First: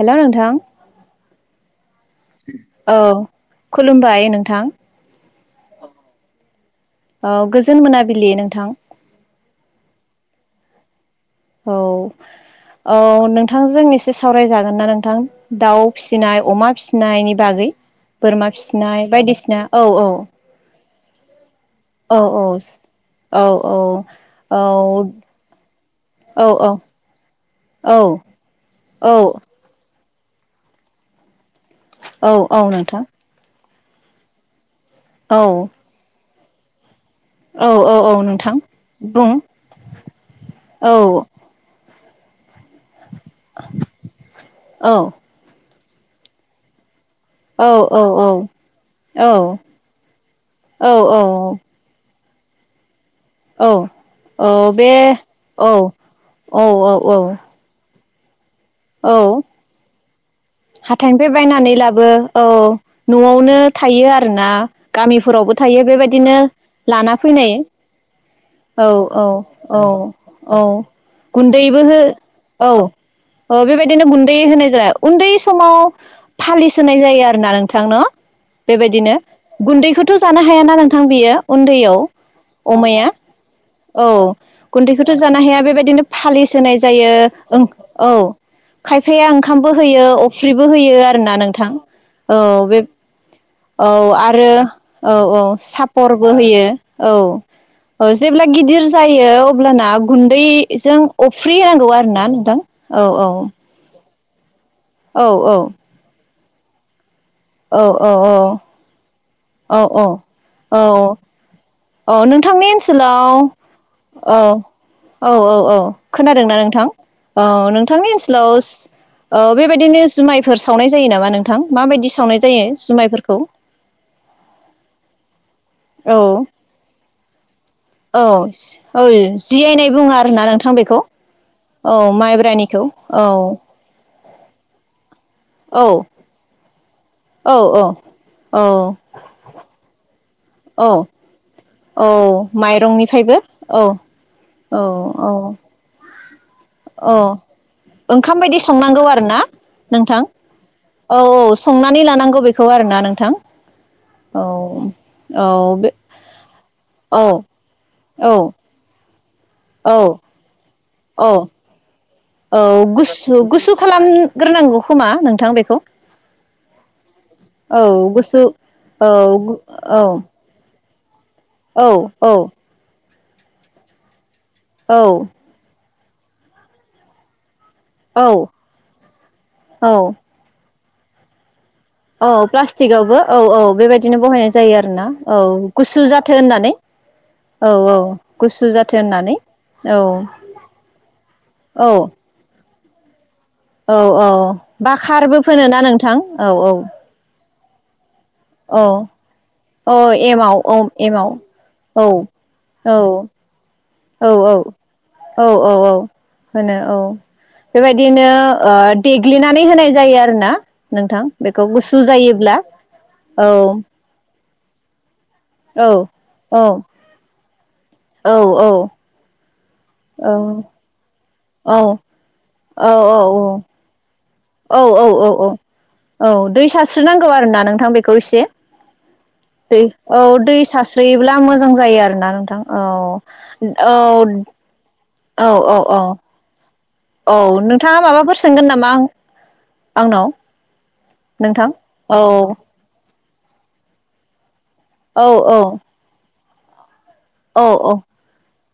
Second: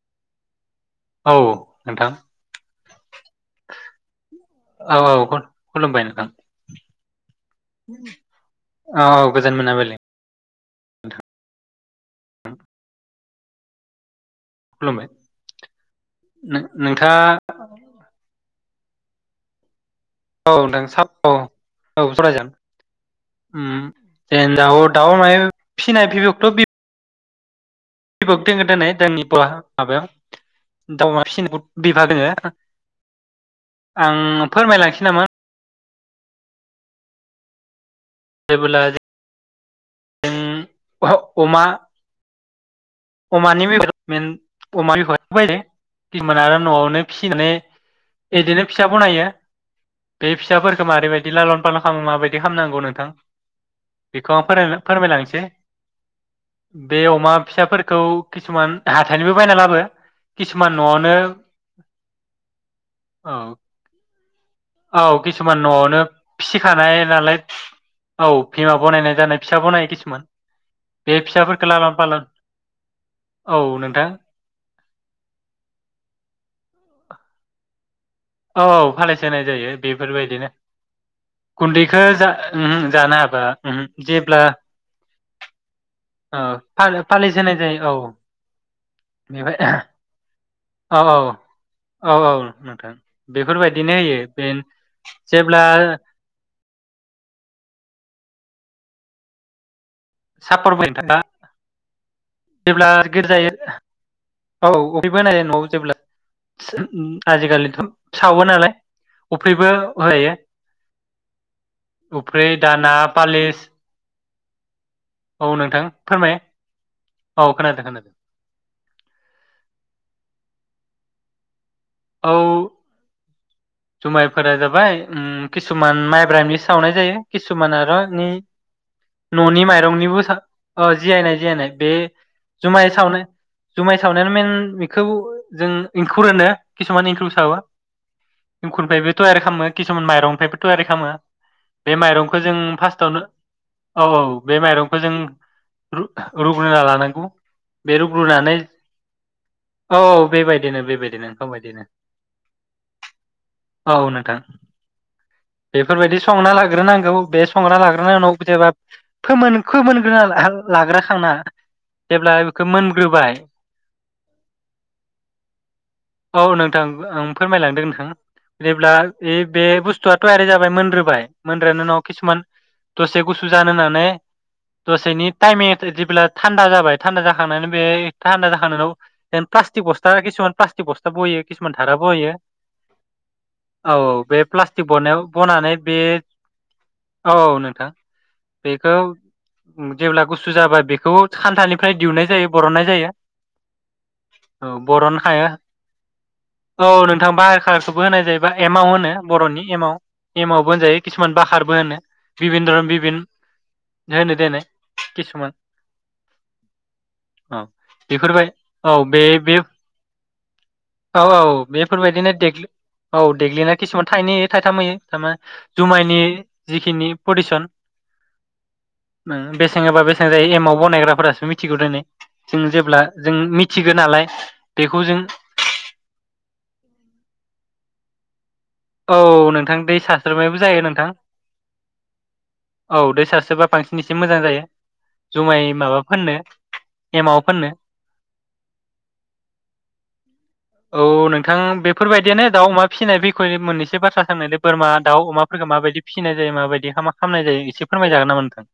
हेल' नोंथां। औ नोंथां। औ। खुलुमबाय नोंथां। औ औ खुल- खुलुमबाय नोंथां औ गोजोन मोनाबिलि नोंथां। औ औ गोजोन मोनाबिलि औ औ। नोंथांजों एसे सावरायजागोन ना खुलुमबाय नोंथां दाउ फिसिनाय नों- अमा नोंथाङा फिसिनायनि बागै बोरमा फिसिनाय बायदिसिना औ औ। अ। औ औ औ सावरायजागोन औ उम एन औ दाउ दाउ मायबा फिनाय औ [unintelligible] औ [unintelligible] दाउ अमा फिसि [unintelligible] औ औ नोंथां। आं फोरमायलां औ। औ औ औ। नोंथां जेबोला जों बुं औ अमा अमानि [unintelligible] औ अमानि [unintelligible] तिमोनाना न'आवनो फिसिनानै औ औ इदिनो फिसा बनायो बे औ फिसाफोरखो मारैबायदि लालन पालन खामो माबाय दि खामनांगौ नोंथां औ बेखौ आं औ फोर बे फोरमायलांसै औ औ औ औ खौ किसुमान हाथाइयनिबो बायना लाबो किसुमान न'आवनो हाथाइयनिफाय बायनानै लाबो औ औ न'आवनो थायो आ ना औ गामिफोरावबो किसुमान थायो न'आवनो बेबादिनो फिसिखानाय लाना नालाय औ बिमा फैनाययो औ बनायनाय औ जानाय फिसा बनायो औ किसुमान औ बे फिसाफोरखौ गुन्दैबो लालान हो फालान औ औ अ बेबादिनो नोंथां गुन्दै होनाय जाबाय उन्दैस आव फालिसोनाय जायो आरोना नोंथां न' औ औ बेबायदिनो फालायसो होनाय जायो गुन्दैखौथ' जानो बेफोरबायदिनो हायाना नोंथां बियो उन्दैयाव गुन्दैखौ जा ओमहो अमाया जानो हाबा ओमहो औ जेब्ला गुन्दैखौथ' जानो हाया बेबायदिनो ओ फालिस होनाय जायो फालिसो होनाय जायो औ खायफाया ओंखामबो बेनिफ्राय होयो फख्रिबो होयो औ आरो ना नोंथां औ बे नोंथां औ बेफोरबायदिनो होयो बे आरो औ औ जेब्ला सापरबो होयो औ। औ जेब्ला गिदिर जायो अब्लाना सापर गुन्दैजों बायनो थाङा अफ्रि होनांगौ आरोना नोंथां जेब्ला औ गिदिर औ। जायो औ [unintelligible] औ [unintelligible] औ आजिखालिथ' औ सावो नालाय उफ्रिबो औ होयो औ औ उफ्रि दाना पालिस अ औ औ औ नोंथां फोरमाय खोनादोंना नोंथां औ खोनादों खोनादों नोंथांनि ओनसोलाव बेबायदिनो जुमायफोर सावनाय जायो नामा नोंथां मा औ सावनाय जायो जुमायफोरखौ जुमायफोरा जाबाय किसुमान औ माइब्रानि सावनाय जायो किसुमान आरो औ औ न'नि जियायनाय बुङो माइरंनिबो आरोना नोंथां अ बेखौ जियायनाय जियायनाय बे औ माइब्रानिखौ औ [unintelligible] बिखौ जों औ इंखुर होनो किसुमान इनक्लु सावा औ औ इंखुरनिफ्रायबोथ' आरो खालामो किसुमान माइरं। मफ्रायबो थयारि औ खालामा बे औ माइरंखौ जों फार्स्टआवनो माइरंनिफ्रायबो औ औ बे औ माइरंखौ जों औ रुग्रोना औ लानांगौ बे ओंखाम रुग्रुनानै बायदि संनांगौ आरोना औ नोंथां बेबायदिनो औ बेबायदिनो ओंखाम औ बायदिनो संनानै लानांगौ बेखौ आरोना नोंथां औ नोंथां औ बे बेफोरबायदि संना लाग्रोनांगौ औ बे संना लाग्रोना उनाव औ जेबा फोमोन औ औ [unintelligible] जेब्ला औ बेखौ मोनग्रोबाय गुसु गुसु खालामग्रोनांगौ खोमा नोंथां बेखौ औ नोंथां आं औ फोरमायलांदों नोंथां गुसु जेब्ला औ बे बे बुस्थुआ औ थयारि जाबाय मोन रो बाय मोनग्रानि औ उनाव किसुमान दसे गुसु जानो होनानै औ दसेनि टाइ [unintelligible] जेब्ला थान्दा जाबाय थान्दा जाखांनानै औ थानदा जाखांनाय उनाव प्लासटिक बसथा [unintelligible] [unintelligible] अ प्लास्टकआवबो औ औ बे प्लास्टिक बनायाव औ बनानै बे गुसु जाथो होननानै औ औ नोंथां गुसु जाथो बेखौ होननानै औ जेब्ला गुसु जाबा बेखौ खान्थानिफ्राय औ दिहुननाय जायो बरननाय जायो औ औ बाखारबो फोनोना नोंथां औ औ [unintelligible] होनाय जायो बा औ एमाव होनो बर'नि एमाव औ एमाव एमावबो औ होनजायो एमाव किसुमान बकारबो होनो औ बिभिद औ बिभिन औ होनो औ देनाय औ किसुमान औ औ होनो औ औ बेबायदिनो बेफोरबाय ओ औ बे बे देग्लिनानै होनाय जायो आरोना औ नोंथां बेखौ गुसु बेफोरबायदिनो जायोब्ला देग्लि औ देग्लिना किसुमान थाइनै थायथाम होयो थारमाने औ जुमायनि औ जिखिनि प्रदिसन औ औ नों बे बेसां होबा बेसां औ जायो एमाव बनायग्राफासो औ मिथिगौ देनाय जों औ औ जेब्ला जों मिथिगोन आरो [inaudible] औ औ औ औ औ दै सारस्रिनांगौ आरोना नोंथां बे [unintelligible] औ दै नोंथां औ दै सारस्रोनायबो जायो नोंथां सास्रोयोब्ला मोजां जायो आरोना नोंथां औ दै सारस्रोबा बांसिन एसे मोजां जायो औ औ जुमाय औ औ माबा फोननो औ एमाव फोननो नोंथाङा माबाफोर सोंगोन नामा आं आंनाव? औ नोंथां बेफोर बायदियानो दाउ अमा फिसिनाय मोननैसो बाथ्रा साननाय बोरमा औ दाउ औ अमाफोरखौ माबायदि फिसिनाय माबायदियै खामनाय जायो औ एसे फोरमायजागोन नामा नोंथों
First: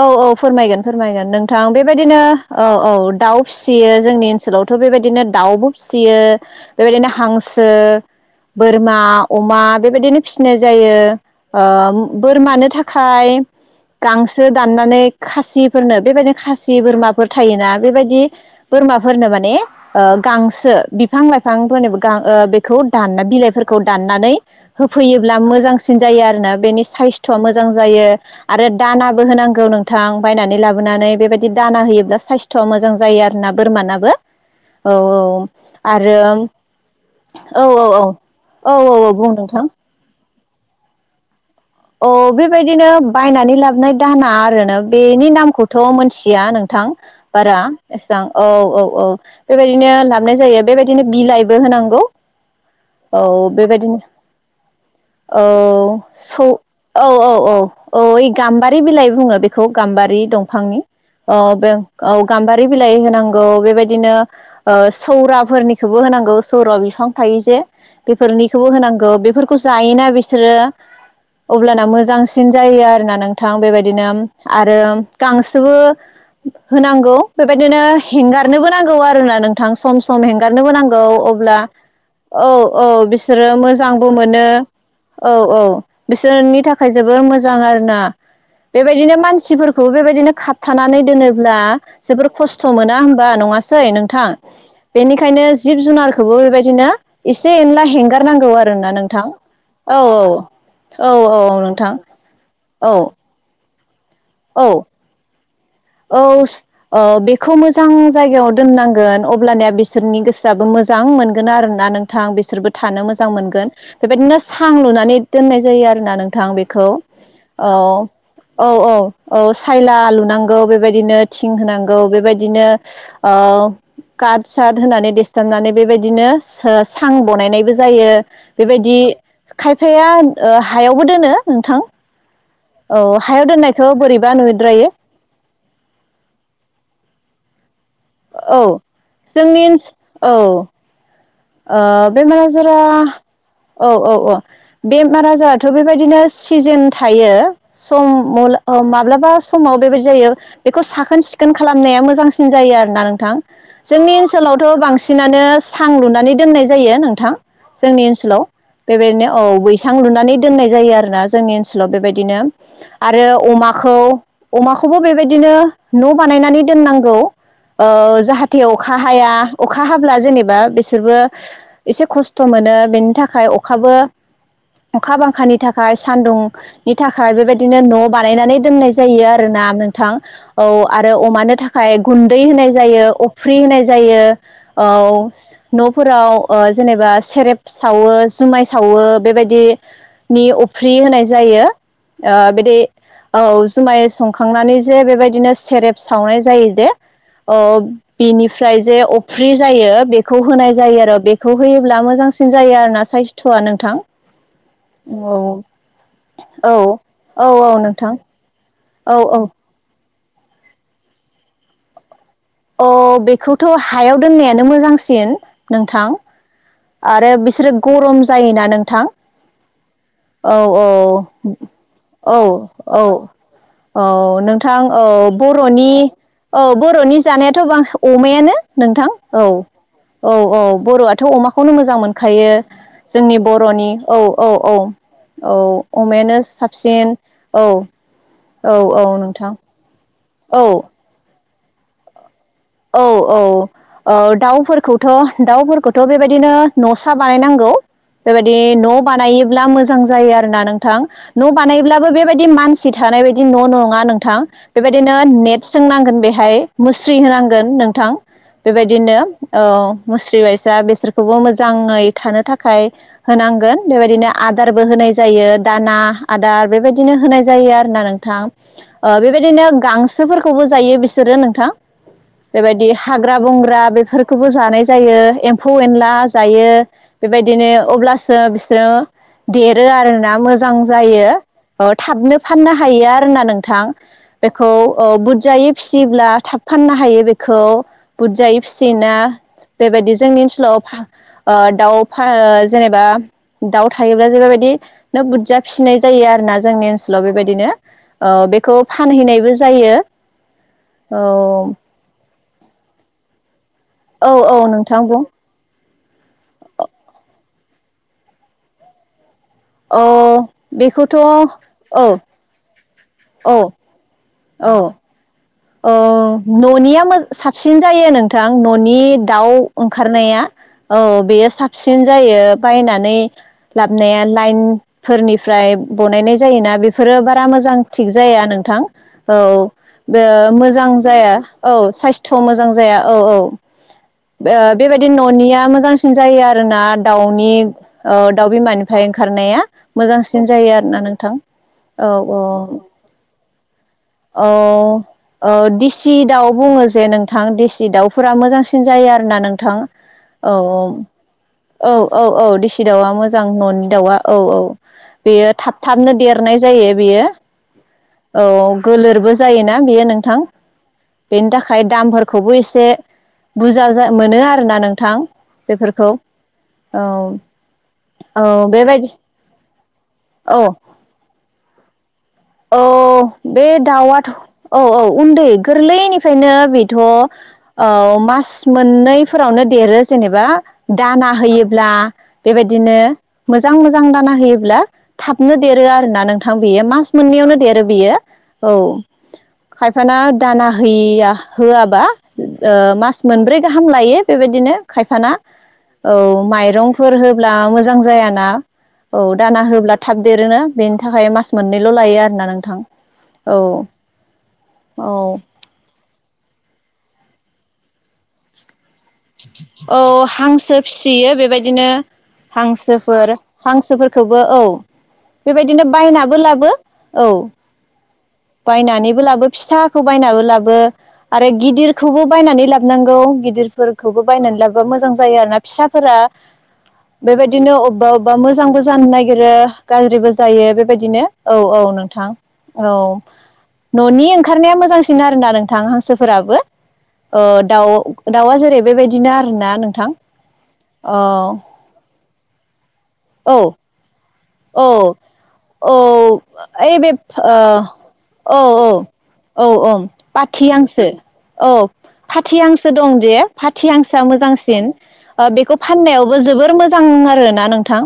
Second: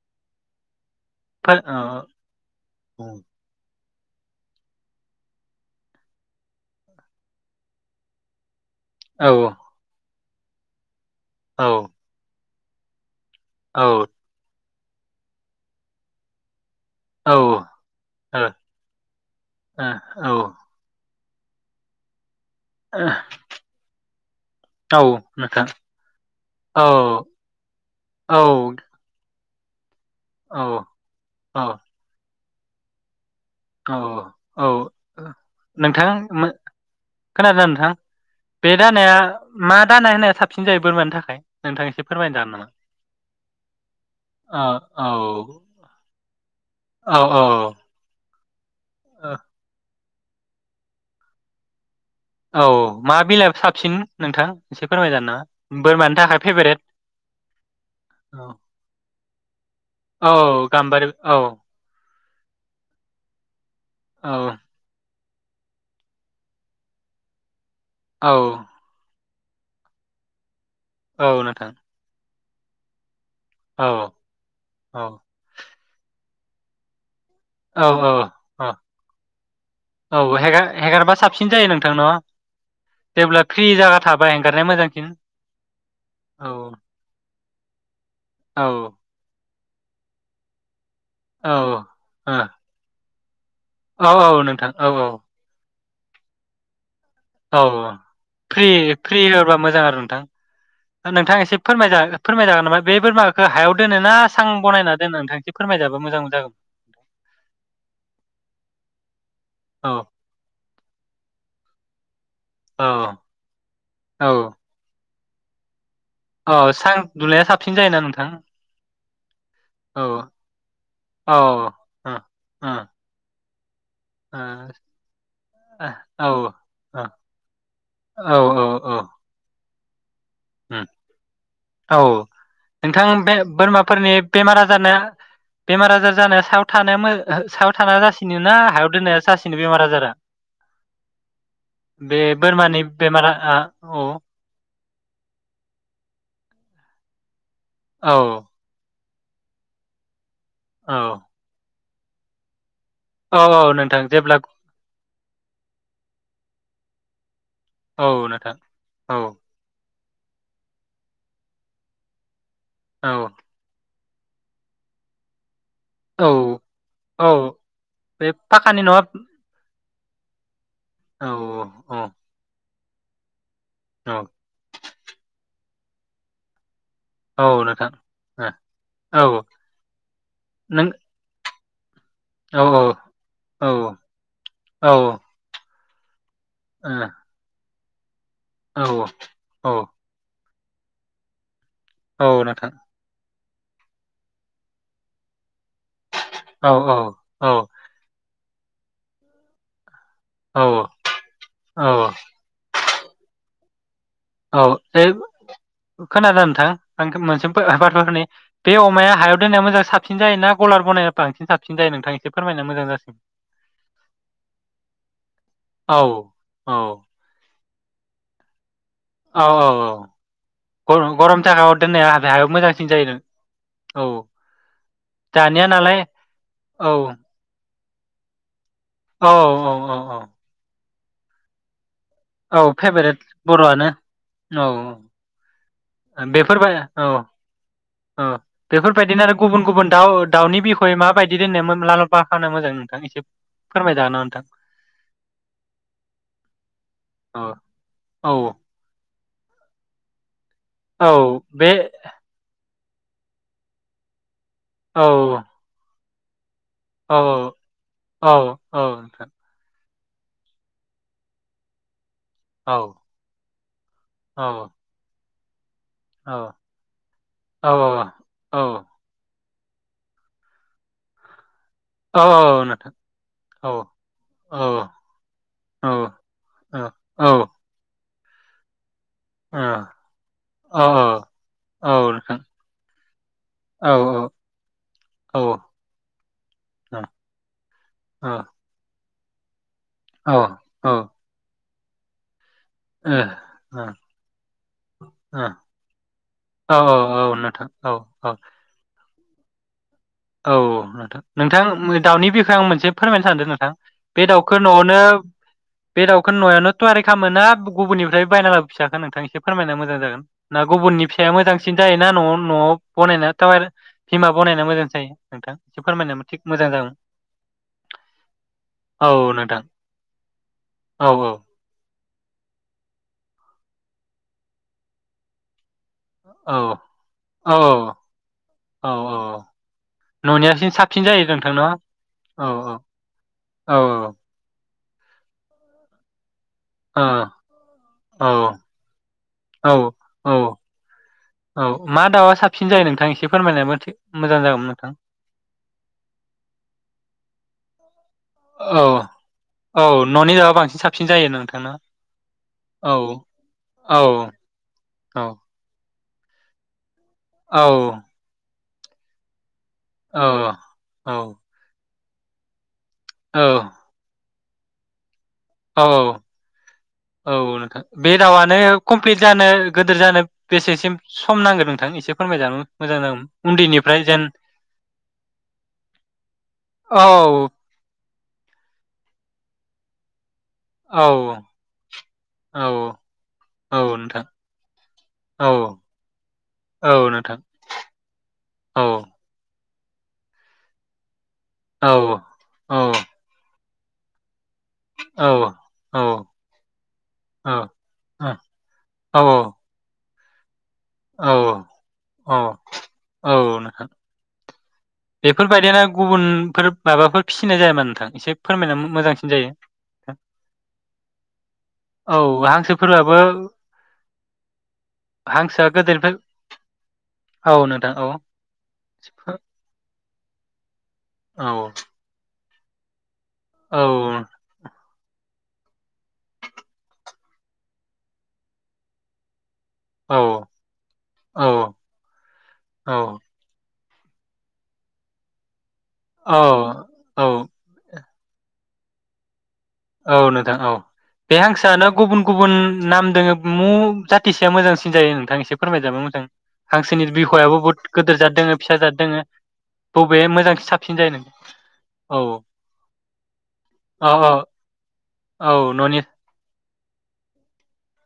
औ औ फोरमायगोन फोरमायगोन नोंथां बेबायदिनो औ औ दाउ फिसि यो जोंनि ओनसोलावथ' बेबायदिनो दाउबो फिसियो बेबायदिनो हांसो बोरमा औ औ अमा बेबायदिनो फिसिनाय जायो औ ओ बोरमानो था थाखाय औ गांसो दाननानै खासिफोरनो बेबायदिनो खासि सि बोरमाफोर ओ थायोना बेबायदि ओ औ बोरमाफोरनो माने ओ ओ गांसो बिफां लाइफांफोरनोबो गां ओ बे खौ औ दाना बिलायफोरखौ दानानै होफैयोब्ला नोंथां मोजांसिन जायो आरोना औ बिनि सायसथ आ मोजां जायो दाना होनांगौ नों थां बायनानै लाबोनानै बेबायदि दाना होयोब्ला साइस थ' मोजां जायो आ ना औ बोरमानाबो औ औ नोंथां आरो मो- औ खोनादोंना औ नोंथां औ औ औ औ बुं नोंथां सिन जायो बोरमानि थाखाय नोंथां एसे अ फोरमायनो हागोन नामा? बेबायदिनो बायनानै लाबोनाय दाहोना औ आरो ना औ बेनि नामखौथ' मोनथिया नोंथां बारा औ एसां औ औ औ बेबायदिनो हामनाय जायो बेबायदिनो बिलाइबो होनांगौ औ मा औ बिलाइ साबसिन बेबायदिनो नोंथां एसे फोरमायजानो औ नाङा बोरमानि थाखाय सौ फेभ औ औ औ औ ओइ गाम्बारि बिलाइ बुङो बेखौ गाम्बारि औ दंफांनि गाम्बारि औ बे औ गाम्बारि बिलाइ होनांगौ बेबाय बिनो औ ओ सौराफोरनिखौबो होनांगौ सौरा बिफां थायो जे औ बेफोरनिखौबो होनांगौ बेफोर खौ जायोना बिसोरो औ नोंथां अब्लाना मोजां सिन जायो आरो ना नों थां औ बेबायदिनो आरो गांसोबो होनांगौ बेबायदिनो औ औ अ हेंगारनोबो नांगौ आरोना नोंथां सम औ सम हेगार हेंगारनोबो नांगौ हेगारबा साबसिन अब्ला जायो नोंथां न' औ औ जेब्ला बिसोरो फ्रि जागा मोजांबो थाबा मोनो हेंगारनाया मोजांसिन औ औ औ बिसोरनि थाखाय जोबोर मोजां आरो ना औ बेबायदिनो मान सिफोरखौ बेबायदिनो खाबथानानै औ दोनोब्ला ओ जोबोर औ खस्थ' मोना होम बा नङा सै नोंथां औ औ औ बेनिखायनो जिब जुनारखौबो बेबायदिनो एसे औ एनला औ हेंगारनांगौ फ्रि आरोना फ्रि नोंथां होबा मोजां आरो औ नोंथां औ नोंथां औ एसे नोंथां फोराय फोरमाय जागोन नामा बे औ बोरमाखो हायाव दोनो ना सां औ बानायना दोनो नोंथां फोरमायजाबा मोजां औ जागोन ओ बेखौ मोजां जायगायाव दोननांगोन अब्लानिया औ बिसोरनि गोसोआबो मोजां मोनगोन आरोना नों थां बिसोरबो औ थानो मोजां मोनगोन औ बेबायदिनो सां लुनानै दोननाय जायो आरो [inaudible] नोंथां औ बेखौ सां दुनाया औ साबसिन जायोना नोंथां औ औ औ सायला औ लुनां ओ बेबादिनो औ थिं ओ होनांगौ ओ बेबादिनो ओ ओ औ काथ साद होनानै देस्थाबनानै ओ औ बेबायदिनो सां बनायनायबो जायो ओ औ बेबायदि औ खायफाया ओ उम हायावबो दोनो नोंथां औ औ नोंथां बे हायाव दोननायखौ बोरमाफोरनि बोरैबा बेमार नुद्रायो आजारनो बेमार आजार जानायाव सायाव थानाया थाना जासिनो ना औ हायाव दोननाया जासिनो जोंनि बेमार ओनस आजारा औ ओ बे बेमार बोरमानि आजारा बेमार आ औ बेमार आजाराथ' बेबायदिनो सिजेन थायो [inaudible] औ माब्लाबा समाव बेबायदि जायो। बेखौ औ साखोन सिखोन खालाम नाया मोजांसिन जायो आरो ना नोंथां औ औ नोंथां जोंनि जेब्ला ओनसोलावथ' बांसिनानो सां लुनानै दोननाय जायो नों थां जोंनि औ ओनसोलाव नोंथां बेबायदिनो औ बैस सां लुनानै दोननाय जायो आरोना जोंनि ओनसोलाव बेबायदिनो। औ आरो अमाखौ अमाखौबो बेबायदिनो न' औ बानायनानै दोननांगौ। औ ओ बे जाहाथे पाखानि अखा नङा औ हाया अ खा हाब्ला जेनेबा बे बिसोरबो औ एसे खस्थ' मोनो। बेनि थाखाय अ खाबो औ अखा बांखानि थाखाय सान्दुं नि थाखाय औ बेबायदिनो नोंथां न' बानायनानै दोननाय जायो औ आरोना नोंथां औ नों आरो अमानो थाख हाय गुन्दै औ होनाय जायो अफ्रि औ होननाय जायो औ। न'फोराव ओ जेनेबा सेरेब सावो। जुमाय औ सावो औ बेबायदिनि फ्रि होनाय जायो। ओ औ नोंथां बेदि‌ औ जुमाय संखांनानै जे बेबायदिनो सेरेब सावनाय जायो औ जे औ औ ओ बिनिफ्राय जे अफ्रि जायो बेख खौ होनाय औ जायो आरो बेखौ होयोब्ला मोजांसिन जायो आरोना। साइस्थ'आ नोंथां। औ ए औ खोनादों नोंथां औ आंखो मोनसे औ बाथ्रा नोंथां फोरनि बे अमाया औ हायाव औ दोननाय मोजां साब साबसिन जायोना गलार बनाया बांसिन साबसिन जायो नोंथां? एसे फोरमायना मोजां अ जासिगोन बेखौथ' हायाव दोननायानो मोजांसिन औ नोंथां। औ आरो बिसोरो गरम जायोना नों नोंथां औ औ औ औ गरम गरम जायगायाव दोननाया औ औ हायाव मोजांसिन औ जायो नों औ नोंथां औ दानिया बर'नि नालाय औ बर'नि जानायाथ' बां अमायानो नोंथां औ औ औ बर'आथ' अमा खौनो मोजां मोन खायो औ फेभारेट जोंनि बर'आनो बर'नि औ औ औ औ अमायानो बेफोरबाय औ साबसिन औ औ औ औ बेफोरबायदिनो आरो नोंथां गुबुन गुबुन दाउ दाउनि औ बिखय माबायदि [unintelligible] नोंथां औ एसे औ औ फोरमायजागोन ना नोंथां दाउफोरखौथ' दाउफोरखौथ' बेबायदिनो न'सा औ बानायनांगौ औ बेबायदि न' बानायोब्ला मोजां जायो आ ना नोंथां औ न' बे बानायब्लाबो बेबायदि मानसि सि थानाय बायदि न' नङा नोंथां औ बेबायदिनो नेट सोंनांगोन बेहाय मुस्रि औ होनांग गोन नोंथां औ औ बेबायदिनो नोंथां औ मुस्रि बायसा बेसोरखौबो मोजाङै थानो औ थाखाय होनांगोन बेबायदिनो औ आदारबो होनाय जा जायो‌ दाना औ आदार बेबायदिनो होनाय औ जायो आरोना नोंथां औ ओ बे बेदिनो गांसोफोरखौबो जायो बिसोरो नोंथां औ औ बेबायदि नोंथां हाग्रा औ बंग्रा बेफोरखौबो औ जानाय जायो एम्फौ औ एनला जायो औ बेबायदिनो अब्लासो सो बिसोरो देरो आरोना मोजां औ जायो औ थाबनो फाननो हायो आरोना नोंथां औ ओ बेखौ औ ओ बुरजायै फिसियोब्ला थाब फाननो हायो बे खौ बुरजायै फिसिन ना बेबायदि जोंनि ओनसोलाव ओ हा ओ दाउ फा जेनेबा दाउ थायोब्ला जे बेबायदि नो बुरजा फिसिनाय जायो आरोना औ जोंनि ओनसोलाव औ नोंथां बेबायदिनो औ बेखौ फानहैनायबो जायो औ नोंथां औ नोंथां दाउनि बे आं मोनसेमायनो सानदों नोंथां बे औ औ दाउखो न'आवनो नोंथां बुं बे दाउखो नयावनो तयारि खामोना गुबुननिफ्राय बायना लाबो फिसाखो नोंथां इसे फोरमायना मोजां जागोन औ ना गुबुननि बेखौथ' फिसाया औ मोजांसिन जायोना न' औ न'आव बनायना तावेल बिमा बनायना औ मोजांसिन [unintelligible] औ न'निया मोज साबसिन जायो नोंथां न'नि औ दाउ नोंथां ओंखारनाया औ बेयो साबसि सिन जायो बायनानै लाबनाया लाइनफोरनिफ्राय बनायनाय जायोना औ बेफोरो बारा औ मोजां थिग जाया नोंथां औ ओ न'नियासिन मोजां साबसिन जायो जाया नोंथां न' औ साइस्थ' मोजां औ जाया औ औ बेबायदि न'निया मोजांसिन जायो आरो आरोना औ दाउनि औ दाउ बिमानिफ्राय ओंखारनाया औ औ मोजांसिन जायो आरोना नोंथां मा औ दाउआ औ साबसिन जायो नोंथां एसे फोरमायनायाबो थिग मोजां औ जागौमोन नोंथां अ देसि दाउ बुङो जे नोंथां देसि दाउ फोरा औ मोजांसिन जायो आरोना नोंथां औ न'नि औ दाउआ बांसिन साबसिन जायो नोंथां ना औ औ औ औ देसि दाउआ मोजां न'नि दाउआ औ औ बेयो थाब थाबनो देरनाय जायो बेयो औ औ गोलोरबो जायो ना बियो औ नोंथां औ बेनि थाखाय दामफोरखौबो एसे बुरजा मोनो आरो आरोना नोंथां औ बेफोरखौ औ औ नोंथां बे औ दावानो बेबायदि कमप्लिट जानो गोदोर जानो औ बेसेसिम सम नांगौ नोंथां एसे फोरमायजानो औ मोजां जागोन बे उन्दैनिफ्राय जेन दाउआथ' औ औ उन्दै गोरलैनिफ्रायनो बेथ' औ मास मोननैफोरावनो देरो जेनेबा दाना औ होयोब्ला औ बेबायदिनो मोजां औ मोजां नोंथां दाना होयोब्ला औ थाबनो देरो आरोना नोंथां बेयो औ मास नोंथां मोननैयावनो देरो बेयो औ खायफाना दाना हैयिया औ होआबा ओ औ मास मोनब्रै गाहाम लायो बेबायदिनो औ खायफाना औ माइरंफोर औ होब्ला मोजां जायाना औ दाना होब्ला थाब देरोना बेनि थाखाय औ मास औ मोननै ल'लायो आरो ना नोंथां औ। औ बेफोरबायदियानो गुबुनफोर माबाफोर फिसिनाय जाया नामा नोंथां एसे फोरमायना मोजांसिन जायो औ नोंथां। हांसो फिसियो बेबायदिनो औ हांसोफोराबो हांसोफोर हांसोफोरखौबो औ हांसोआ बेबायदिनो गोदोनिफ्राय बायनाबो लाबो औ। नोंथां औ बायनानैबो लाबो फिसा साखौ बायनाबो लाबो औ आरो गिदिरखौबो बायनानै लाबोनांगौ। औ गिदिरफोरखौबो बायनानै ला बोबा मोजां जायो आरोना फिसाफोरा बेबायदिनो अबेबा अबेबा मोजांबो जानो नागिरो औ गाज्रिबो जायो बेबायदिनो औ औ नोंथां औ ननि ओंखारनाया मोजांसिन आरोना नों थां औ हांसोफोराबो औ ओ दाउ दावा जेरै बेबायदिनो आरो ना औ नोंथां औ बे हांसोआनो गुबुन गुबुन नाम दोङो मु औ जाथिसेया मोजांसिन जायो औ नोंथां एसे फोरमायदो औ नामा मोजां ओइ हांसोनि बे बिखयाबो बहुत गोदोर जात दङ ओ औ फिसा जात दङो औ औ औ बबे मोजां पाथि साबसिन हांसो जायो नों औ औ फाथि हांसो दं जे फाथि आव हांसोआ आव। मोजांसिन ओ बेखौ फाननायावबो जोबोर मो मोजां आरोना नोंथां।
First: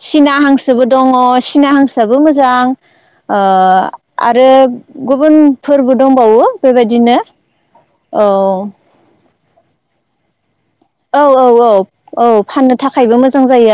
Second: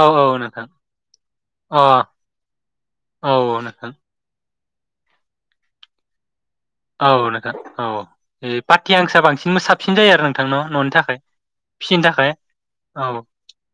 औ औ सिना नोंथां हांसोबो दङ सिना अ हांसोआबो मोजां। ओ औ नोंथां आरो गुबुन फोरबो दंबावो औ बेबायदिनो नोंथां औ इ पाति हांसोआ बांसि न साबसिन जायो आरो नोंथां न'? न'नि थाखाय औ औ औ फिसिनो औ थाखाय फाननो औ थाखायबो मोजां जायो